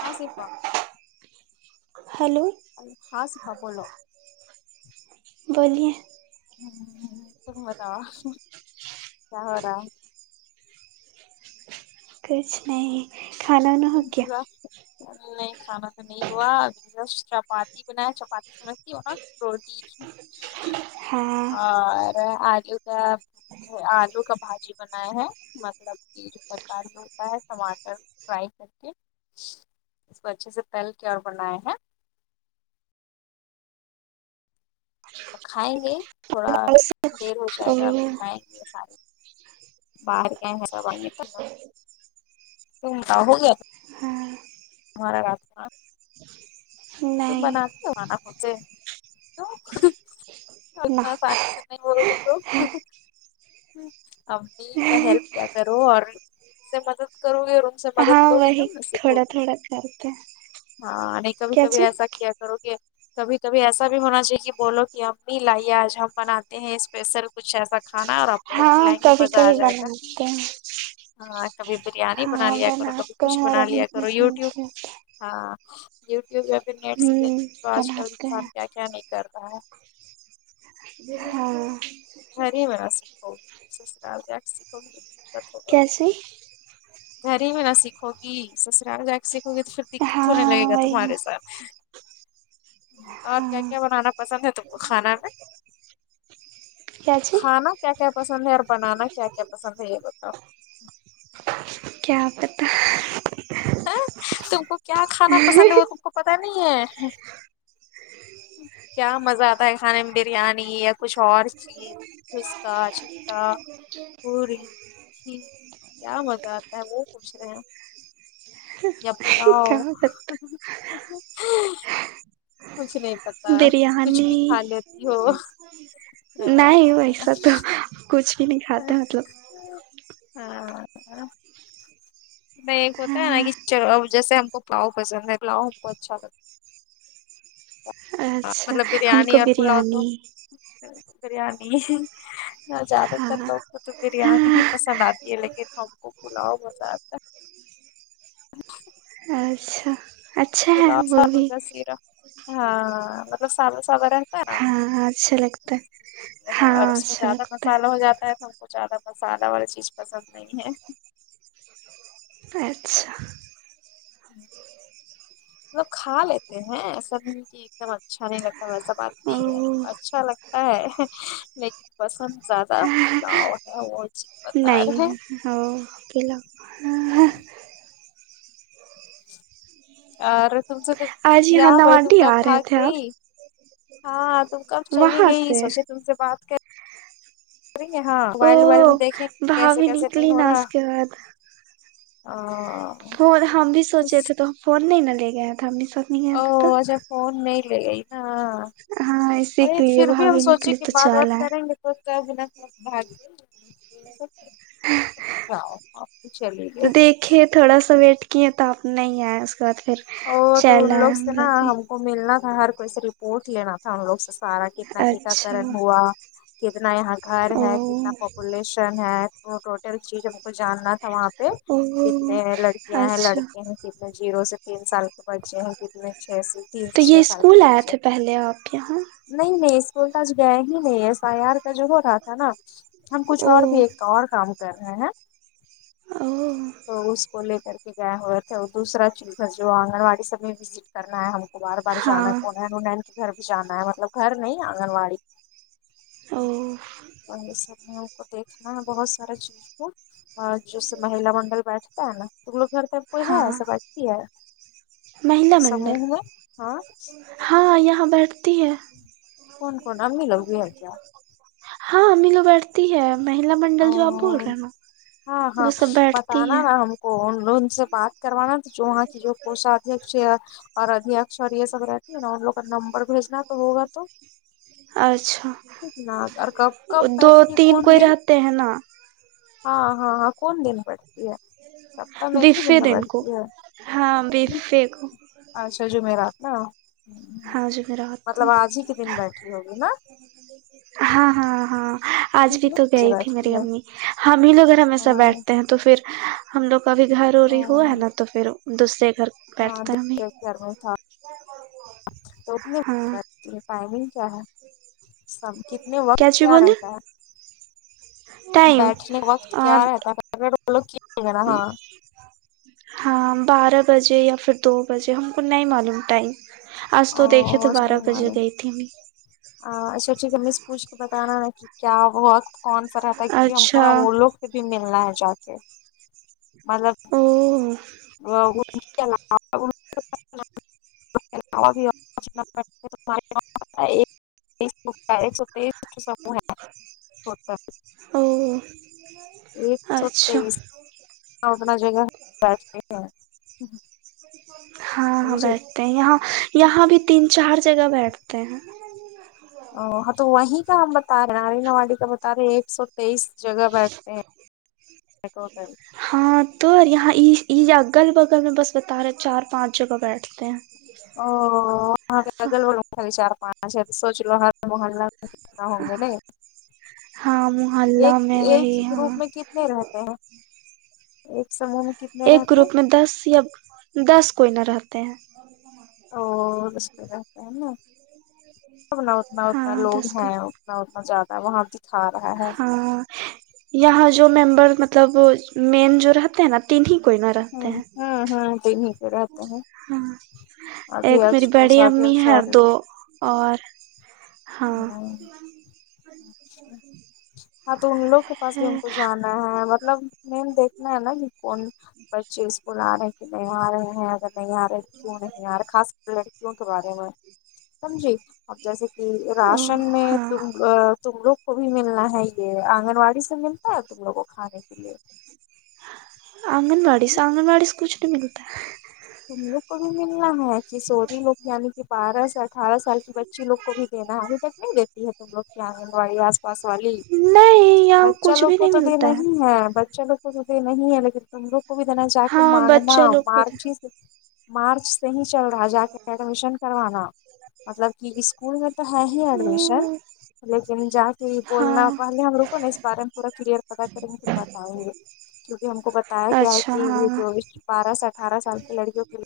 ہاں سپا ہیلو ہ س پا بولو بولیے ہ تم بتاؤ کیا ہو رہا ہے کچھ نہیں کھانا وانا ہو تم گیا پھر اؤ نہیں کھانا تو نہیں ہوا ابھی جسٹ چپاتی بنایا چپاتی سمجھتی ہو نا روٹی ہاں اور آگے کا آلو کا بھاجی بنایا ہے مطلب کہ جو ترکاری میں ہوتا ہے ٹماٹر فرائی کر کے اس کو اچھے سے تل کے اور بنائے ہیں کھائیں گے تھوڑا دیر ہو او جائے گا ابھی ائیں گے باہر گئے ہے سب آے گے [unintelligible] ہاں ہمارا رات خاں تم نہیں بناتی ہوں نہ کھنا مجھے نہ کیوں پیسے نہیں بول امی کا ہیلپ کیا کرو اور اس سے مدد کرو ی اور ان سے ہاں مدد لوگی وہی تب نہ سیککھو تھوڑا گی تھوڑا کرتے ہیں. ہاں نہیں کبھی کیا کبھی ایسا چیز کیا کرو گے کبھی کبھی ایسا بھی ہونا چاہیے کہ بولو کہ امی لائیے آج ہم بناتے ہیں اسپیشل کچھ ایسا کھانا ہے اور آپ لوگ کو ہاں کھلائیں گے کبھی مزہ آ کبھی جائے گا بناتے ہیں ہاں کبھی بریانی بنا ہاں لیا کرو کبھی بناتے کچھ ہیں اور بنا امی لیا کرو پسند یوٹیوب ہوں ہاں یوٹیوب یا پھر نیٹ سے دیکھ کے تو آج کل بناتے ہیں انسان کیا کیا نہیں کر رہا ہے ہاں تمہاری وجہ سے کوب سیسحال ریک کب [unintelligible] کیسے گھر ہی میں نہ سیکھو گی سسرال جا کے سیکھو گی تو پھر دقت ہونے ہاں لگے گا تو وہی نا اور کیا ہاں کیا بنانا پسند ہے تم کو کھانا میں کیا چیز کھانا کیا کیا پسند ہے اور بنانا کیا کیا پسند ہے یہ بتاؤ کیا بتا اچھا تم کو کیا کھانا پسند ہے وہ تم کو پتا نہیں ہے کیا مزہ آتا ہے کھانے میں بریانی یا کچھ اور چیز پچکا چکا پوری کھیر کیا مزہ آتا ہے وہ پوچھ رہے ہیں یا پلاؤ کیا پتا کچھ نہیں پتا کچھ بھی بریانی کھا لیتی ہو ہاں نہیں ویسا تو کچھ بھی نہیں کھاتا مطلب ہاں میں ہوتا ہے نا ہاں کہ چلو اب جیسے ہم کو پالاؤ پسند ہے پلاؤ ہم کو اچھا لگتا ہے اچھا مطلب ہم بریانی کو اور پلاؤ تو بریانی بریانی نہ زیادہ تر ہاں لوگ کو تو بریانی ہی ہاں پسند آتی ہے لیکن ہم کو پلاؤ پسند آتا ہے اچھا اچھا ہے پلاؤ وہ چاول بھی کا سیرا ہاں مطلب سادہ سادہ ہاں اچھا لگتا ہے اور ہاں اس میں اچھا زیادہ لگتا مسالہ ہو جاتا ہے س وہ زیادہ مسالا والی چیز پسند نہیں ہے اچھا مطلب کھا لیتے ہیں ایسا بھی نہیں کے اچھا نہیں لگتا ویسا بات نہیں ہے او اچھا لگتا ہے لیکن پسند زیادہ پلاؤ ہے وہ چیز بتا رہے ہمم پلاو ارے تم سے تو آج کیا یہاں بھائی تم نواڈی کب آ رہے بھاگ تھے آپ گئی ہاں تم کب چلی وہاں گئی سے سوچے تم سے بات کر ہاں او موبائل ووائل میں دیکھیں کیسے بھابھی کیسے نہیں نکلی ہو نا رہا اس کے او ف ہم بھی سوچے تھے تو فون نہیں ن لے گئے او اچھا فون نہیں لے گئی نا ہاں اسی وہی کے لیے پھر بھی ہم بھابھی سوچے نکلی کہ تو بات وات چل کریں آئے گے تو کیا بنا بھاگ د جاؤ آپ تو چلے گے کے تھوڑا سا ویٹ کیے تو آپ نہیں آئے اس کے بعد پھر او تو چل ان آئے لوگ ہم سے نا بھی ہم کو ملنا تھا ہر کوئی سے رپورٹ لینا تھا لوگ سے سارا کتنا اچھا ٹیکااکرن ہوا کتنا یہاں گھر او ہے کتنا پپولیشن ہے ٹوٹل چیز جاننا تھا وہاں پہ او کتنے لڑکیاں ہیں اچھا لڑکے ہیں کتنے جیرو سے تین سال تو بچے ہیں کتنے چھ سے تین سے تو چھ یہ سال کے اسکول آئے بچے تھے پہلے آپ یہاں نہیں نہیں اسکول تو آج گئے ہی نہیں ایس آئی آر کا جو ہو رہا تھا نا ہم کچھ او اور بھی اور کام کر رہے ہیں او تو اس کو لے کر کے گئے ہو دوسرا چیز ہے جو آنگن واڑی سب میں وزٹ کرنا ہے ہم کو بار بار جانا ہاں کون ہے نونین کے گھر پہ جانا ہے مطلب گھر نہیں آنگن واڑی او اور یہ سب میں ان کو دیکھنا ہے بہت سارے چیز کو اور جیسے مہیلا منڈل بیٹھ گھر پے کوئی ہے ہاں ایسا باتتی ہے مہیلا منڈل سموہ میں ہاں ہاں یہاں بیٹھتی ہے کون کون امی لوگ بھی ہے کیا ہاں امی لوگ بیٹھتی ہے مہیلا منڈل جو آپ بول اور رہے ہیں نا ہاں ہاں وہ سب بیٹھتی بتانا ہے نا ہم کو ان لوگ سے بات کروانا جو وہاں کی جو پوش [unintelligible] اور ادی اور اکشر یہ سب رہتی ہے نا ان لوگ نمبر بھیجنا تو ہوگا تو اچھا ٹھیک نا اور کب کب بیٹھتی کون دن تھے ہے نا ہاں ہاں ہاں کون دن پ سب تم ایک ھی دن وفے میں کو بیٹھتی ہے ہاں وفے کو اچھا جمعرات نا ہاں جمعرات کو مطلب آج ہی کے دن بیٹھی ہوگی نا ہاں ہاں ہاں آج بھی کتنے تو بجے گئی تھی میری بیٹھتی ہے امی ہم ہی لوگ ا ہمیشہ او بیٹھتے ہیں تو پھر ہم لوگ کا بھی گھر ہو رہی ہوا او ہے نا تو پھر دوسرے گھر بیٹھتے ہیں ہمیں [unintelligible] تو ہاں ٹائمنگ کیا ہے سب کتنے وقت چی کیا بولے رہتا ہے ٹائم بیٹھنے وقت کیا رہتا ہے اگر ولوگ کیا ہاں ج ہاں بارہ بجے یا پھر دو بجے ہم کو نہیں معلوم ٹائم آج تو دیکھے تو بارہ بجے گئی تھی میں آ اچھا ٹھیک ہے مس پوچھ کو بتانا نا کہ کیا وہت کون سا رہتا ہے کیونکہ ہم کو اچھا نا وہ لوگ سے بھی ملنا ہے جا کے مطلب ہمم [unintelligible] [unintelligible] ایک سو تیس او ایک سو اچھا تئیس [unintelligible] ہاں ہاں بیٹھتے ہیں یہاں یہاں بھی تین چار جگہ بیٹھتے ہیں او ہا تو وہیں کا ہم بتا رہے نارینا واڑی کا بتا رہے ہیں ایک سو تیئیس جگہ بیٹھتے ہیں ٹوٹل ہاں تو یہاں اگل بگل میں بس بتا رہے چار پانچ جگہ بیٹھتے ہیں او اگل بگل ہے چار پناچ ہے سوچ لو محلہ میں جتنا ہوں گے نے ہاں ایک محلہ میں ایک وہی ہاں گروپ میں کت تے رہتے ہیں ایک سمے میں کتنے ایک رہتے ہیں گروپ میں دس یا دس کوئ نا رہتے ہیں اور اس کو رہتا ہیں نا اتنا اتنا اتنا ہاں لوگ دس کوئی ہیں اتنا اتنا جیادہ ہے وہاں بھی کھا رہا ہے ہاں یہاں جو ممبر مطلب میم جو رہتے ہیں نا تین ہی کوئی نا رہتے ہیں ہمم ہمم تین ہی تو رہتے ہے ہاں ایک میری بڑی امی ہے دو اور ہاں ہاں تو ان لوگ کے پاس بھی ان کو جان مطلب مین دیکھنا ہے نا کی کون بچے اسکول آ رہے کہ نہیں آ رہے ہیں اگر نہیں آ رہے کیوں نہیں آ رہے خاص کر لڑکیوں کے بارے میں سمجھی اب جیسے کی راشن میں ہاں تم آ تم لوگ کو بھی ملنا ہے یے آنگن واڑی سے ملتا ہے تم لوگ کو کھانے کے لیے آنگن واڑی سے آنگن واڑی سے کچھ نہیں ملتا تم لوگ کو بھی ملنا ہے کی سوری لوگ یعنی کی بارہ سا اٹھارہ سال کی بچی لوگ کو بھی دینا ابھی تک نہیں دیتی ہے تم لوگ کی آنگن وڑی آ پاس والی نہیں یہاں بچہ کچھ لوگ بھی کو نہیں تو ملتا دینا ہی ہے بچہ لوگ تم لوگ کیلیے نہیں ہے لیکن تم لوگ کو بھی دینا جا کے ہاں مانگنا بچے لوگ مارچیز مارچ سے ہی چل رہا جا کے ایڈمیشن کروانا مطلب کی اسکول میں تو ہے ہی ایڈمیشن کو لیکن جا کے یے ہاں بولنا پہلے ہم لوگ کو نا اس بارے میں پورا کلیئر پتا کریں گے فیر بتائیں گے کیونکی ہم کو بتایا گیا ہے اچھا کی ہاں جو بارہ سے اٹھارہ سال کی لڑکیوں کے لے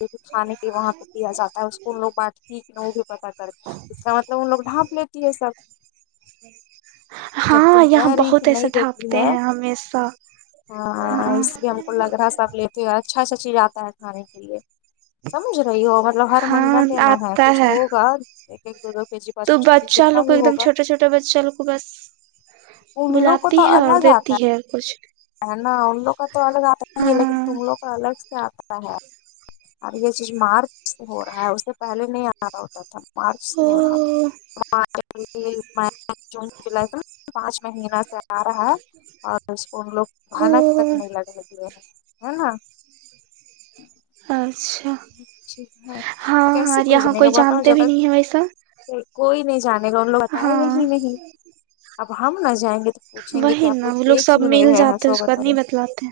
جو کچھ کھانے کے وہاں پے دیا جاتا ہے اس کو [unintelligible] پتا کرتے ہے اس کا مطلب ان لوگ ٹھانپ لیتی ہے سب [inaudible] جب ہاں تم یہاں کہہ رہی کہ بہت ایسے نہیں دیتی ڈھاپتے ہے ہیں ہمیسہ ہاں آ اس لیے ہم لگ رہا سب لیتی ہو اچھا سہ چیز آتا ہے کھانے کے لیے سمجھ رہی ہو مطلب ہر مہینہ ہاں دینا ہے آتا کچھ ہوگا ایک ایک دو دو کے جی پانچ تو پانچ کے جی بچہ جتنا لوگ کو بھی ایک دم ہوگا چھوٹے چھوٹے بچہ لو کو بس ان لوگ کو بلاتی تو ہے اور الگ دیتی آتا ہے کچھ ہے نا ان لوگ کا تو الگ آتا ہی لیکن ہاں تم لوگ کا الگ سے آتا ہے ارے یے چیز مارچ سے ہو رہا ہے اس سے پہلے نہیں آ تا ہوتا تھا مارچ سے او ہو [unintelligible] مئی جون جولائی سے پانچ مہینہ سے آ رہا ہے اور اس کو ان لوگ او بھانک تک نہیں لگنے دیے ہیں نا آچھا ہاں کیسے ہاں کوئی یہاں جانے گا بتاؤ جانتے جب بھی نہیں ہے ویسا تک کوئی نہیں جانے گا ان لوگ بتائے ہاں ہی نہیں اب ہم نا جائیں گے پوچھیں گے کی وہی آپ نا لوگ وہ دے سب کیوں نہیں مل رہا جاتے ہیں سو اس کے بعد نہیں بتایئے بتلاتے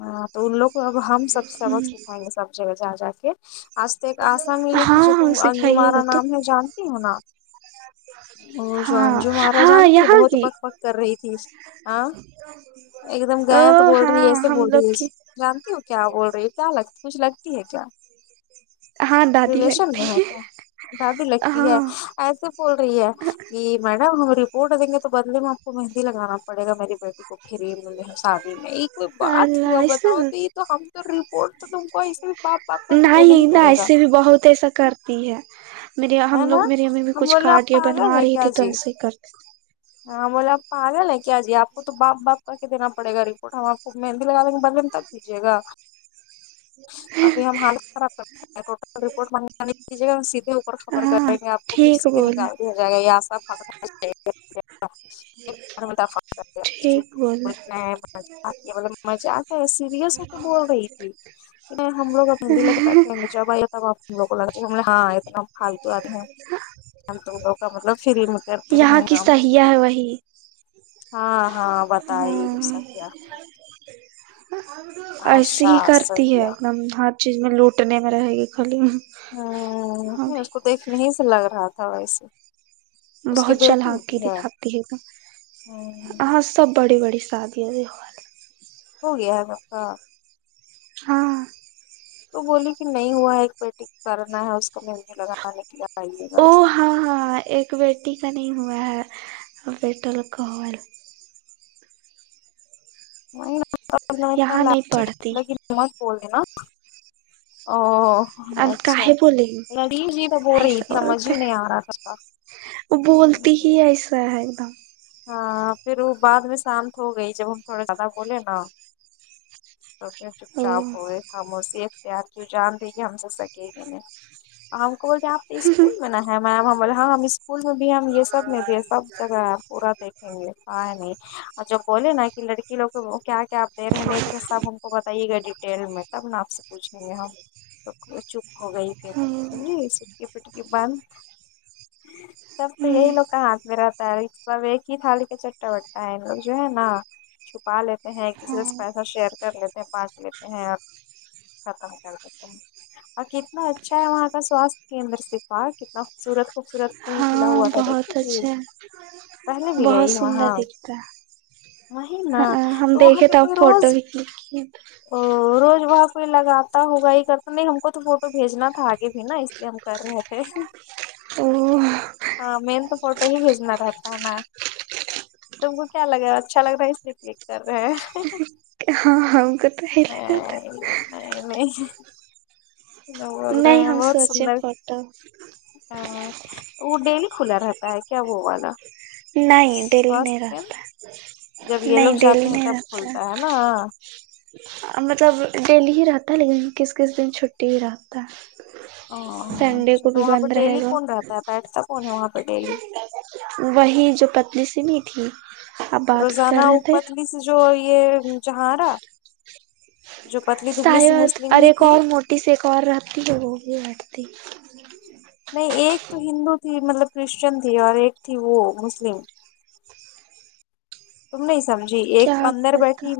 ہاں تو ان لوگ کو اب ہم سب سبق ہیں سکھائیں گے سب جگہ جا جا کے آج سے ایک آسا ملی تھی ہاں ہاں سکھائیے گا تو [unintelligible] جانتی ہو نا وہ جان ہاں جو مارا ہاں جاتنی وہ یہاں بہت کی بک بک کر رہی تھی اس آ ایک دم گیا تو او بول رہی ہاں ایسے ہم بول رہی لوگ ہے کی سے جانتی ہو کیا بول رہی ہو کیا لگ کچھ لگتی ہے کیا ہاں دادی ریلیشن لگتی میں ہے کیا دادی لگتی ہے ہاں ایسے بول رہی ہے کی میڈم ہم رپورٹ دیں گے تو بدلے میں آپ کو مہندی لگانا پڑے میری بیٹی پھر [unintelligible] شادی میں یی کوئی بات اللہ ہوا ایسے بتاؤ تو یے تو ہم تو اور تو تم کو ایسے پات پات پے نہیں نا ایسے بھی بہت ایسا کرتی ہے میرے ہے ہم نا لوگ میری امی بھی ہم کچھ بولے آپ کاٹیا پاگل بنوا رہی تھی تم سے کر ہاں بولے پاگل ہے کیا جی آپ کو تو بات بات کر کے دیناڑے گا رپورٹ ہم آپ کو مہندی لگ دیں گے بے جیے گا ابھی ہم حال خراب [inaudible] سیدھے خبر کر ہاں رہیں گے آپ کو پھر ٹھیک سیدھے نکال بولے دیا جائے گا ٹھیک بولے [unintelligible] آ کے مطلب مجاک ہے سیریس ہو کے بول رہی تھی کی نہیں ہم لوگ اب مہندی لے کے بیٹھے گے جب آیے گا تب آپ ہم لوگ کو لگایئے گا تو ہم نے ہاں اتنا پھالتو آدمی ہیں ہم تو لگ کا مطلب فری میں کرتے رہیں یہاں گے کی صحح آ ہے وہی ہاں ہاں بتائی ایسا کیا ایسیے آشا ہی کرتی ہے صحیح ہ ایک دم ہھ چیز میں لوٹنے میں رہے گی خالی ہوں نہیں اس کو دیکھنے ہی سے لگ رہا تھا ویسے اس کی بہت چل بیٹی کے اٹھی دکھاتی ہے گ ہوں ہ سب بڑی بڑی ساد پ ہوگے آگپا ہاں تو بولی کہ نہیں ہوا ہے ایک بیٹی کرنا ہے اس کا مہندی لگانا او ہاں ہاں ایک بیٹی کا نہیں ہوا ہے بیٹا لوگ کا نہیں [unintelligible] یہاں نہیں پڑھتی بول دے نا او اب اچھا کاہے بولے گی لڑیف جی تو ب رہی ایسا اتنا مزے بولتے ہی نہیں آ رہا تھا وہ بولتی ہی جی ایسا ہے ایک دم ہاں پھر وہ بعد میں شانت ہو گئی جب ہم تھوڑے زیادہ بولے نا تو پھر چپ او چاپ ہوئے ہم اسی اختیار کیوں جان رہ گی ہم س سکے گی میں ہم کو بولے ہیں آپ اسکول میں نا ہے میم ہم ولاں ہم اسکول میں بھی ہم یہ سب میں بھی ہے جگہ ہے پورا دیکھیں گے کہ ہے نہیں اور جب بولے نا کہ لڑکی لوگ کو کیا کیاپ دے رہے نہیں دے رہے سب ہم وہ بتائیے گا ڈیٹیل میں تب آپ سے پوچھیں گے ہم وہ چپ ہو گئی پھر ہوں سمج سٹکی پٹکی باند سب تو ہوں یہی لوگ کا ہاتھ میں رہتا ہے سب ایک ہی تھالی کا چٹا بٹا ہے ان لوگ جو ہے نا چھپا لیتے ہیں ایک دوسرے ہاں سے پیسہ شیئر کر لیتے ہیں بانٹ لیتے ہیں اور ختم کر کرتے ہیں کتنا اچھا ہے وہاں کا سواستھ کیندر سفا کتنا خوبصورت خوبصورت پول کھلا ہاں ہوا تھا دیکھی بہت تھی اچھا پہلے بھی بہت گئی سندر وہاں دکھتا وہی نا ہاں ہم دیکھے تو فوٹو بھی کھینچ ہ روز وہاں کوئی لگاتا ہوگا یہ کرتا نہیں ہم کو تو فوٹو بھیجنا تھا آگے بھی نا اس لیے ہم کر رہے تھے اور ہاں میم کو فوٹو ہی بھیجنا رہتا ہے نا تم کو کیا لگا اچھا لگ رہا ہے اس لیے کلک کر رہے ہیں ہاں ہم کو تو یہی لگاتا نہیں نہیں بول رہے نہیں ہیں ہم بہت سوچے سندر فوٹو وہ ڈیلی کھلا رہتا ہے کیا وہ والا نہیں ڈیلی سواستھ نہیں کیندر؟ رہتا جب ہے یہ لوگ نہیں جاتے ڈیلی ہیں نہیں تب رہتا ہے کھلتا نا مطلب ڈیلی ہی رہتا ہے لیکن کس کس دن چھٹی رہتا ہے او سنڈے اچھا کو تو بھی وہاں پہ بند رہے ڈیلی گا کون رہتا ہے بیٹھتا کون ہے وہاں پہ ڈیلی وہی جو پتلی سی نہیں تھی آپ بات کر روزانہ رہے وہ تھے پتلی سے جو یہ جھارا جو پتلی دبلی سے مسلم ہی تھی سی ایک اور رہتی تو وہ بھی بیٹھتی نہیں ایک تو ہندو تھی مطلب کرشچن تھی اور ایک تھی وہ مسلم تم نہیں سمجھی کیا ایک اندر پتا بیٹھی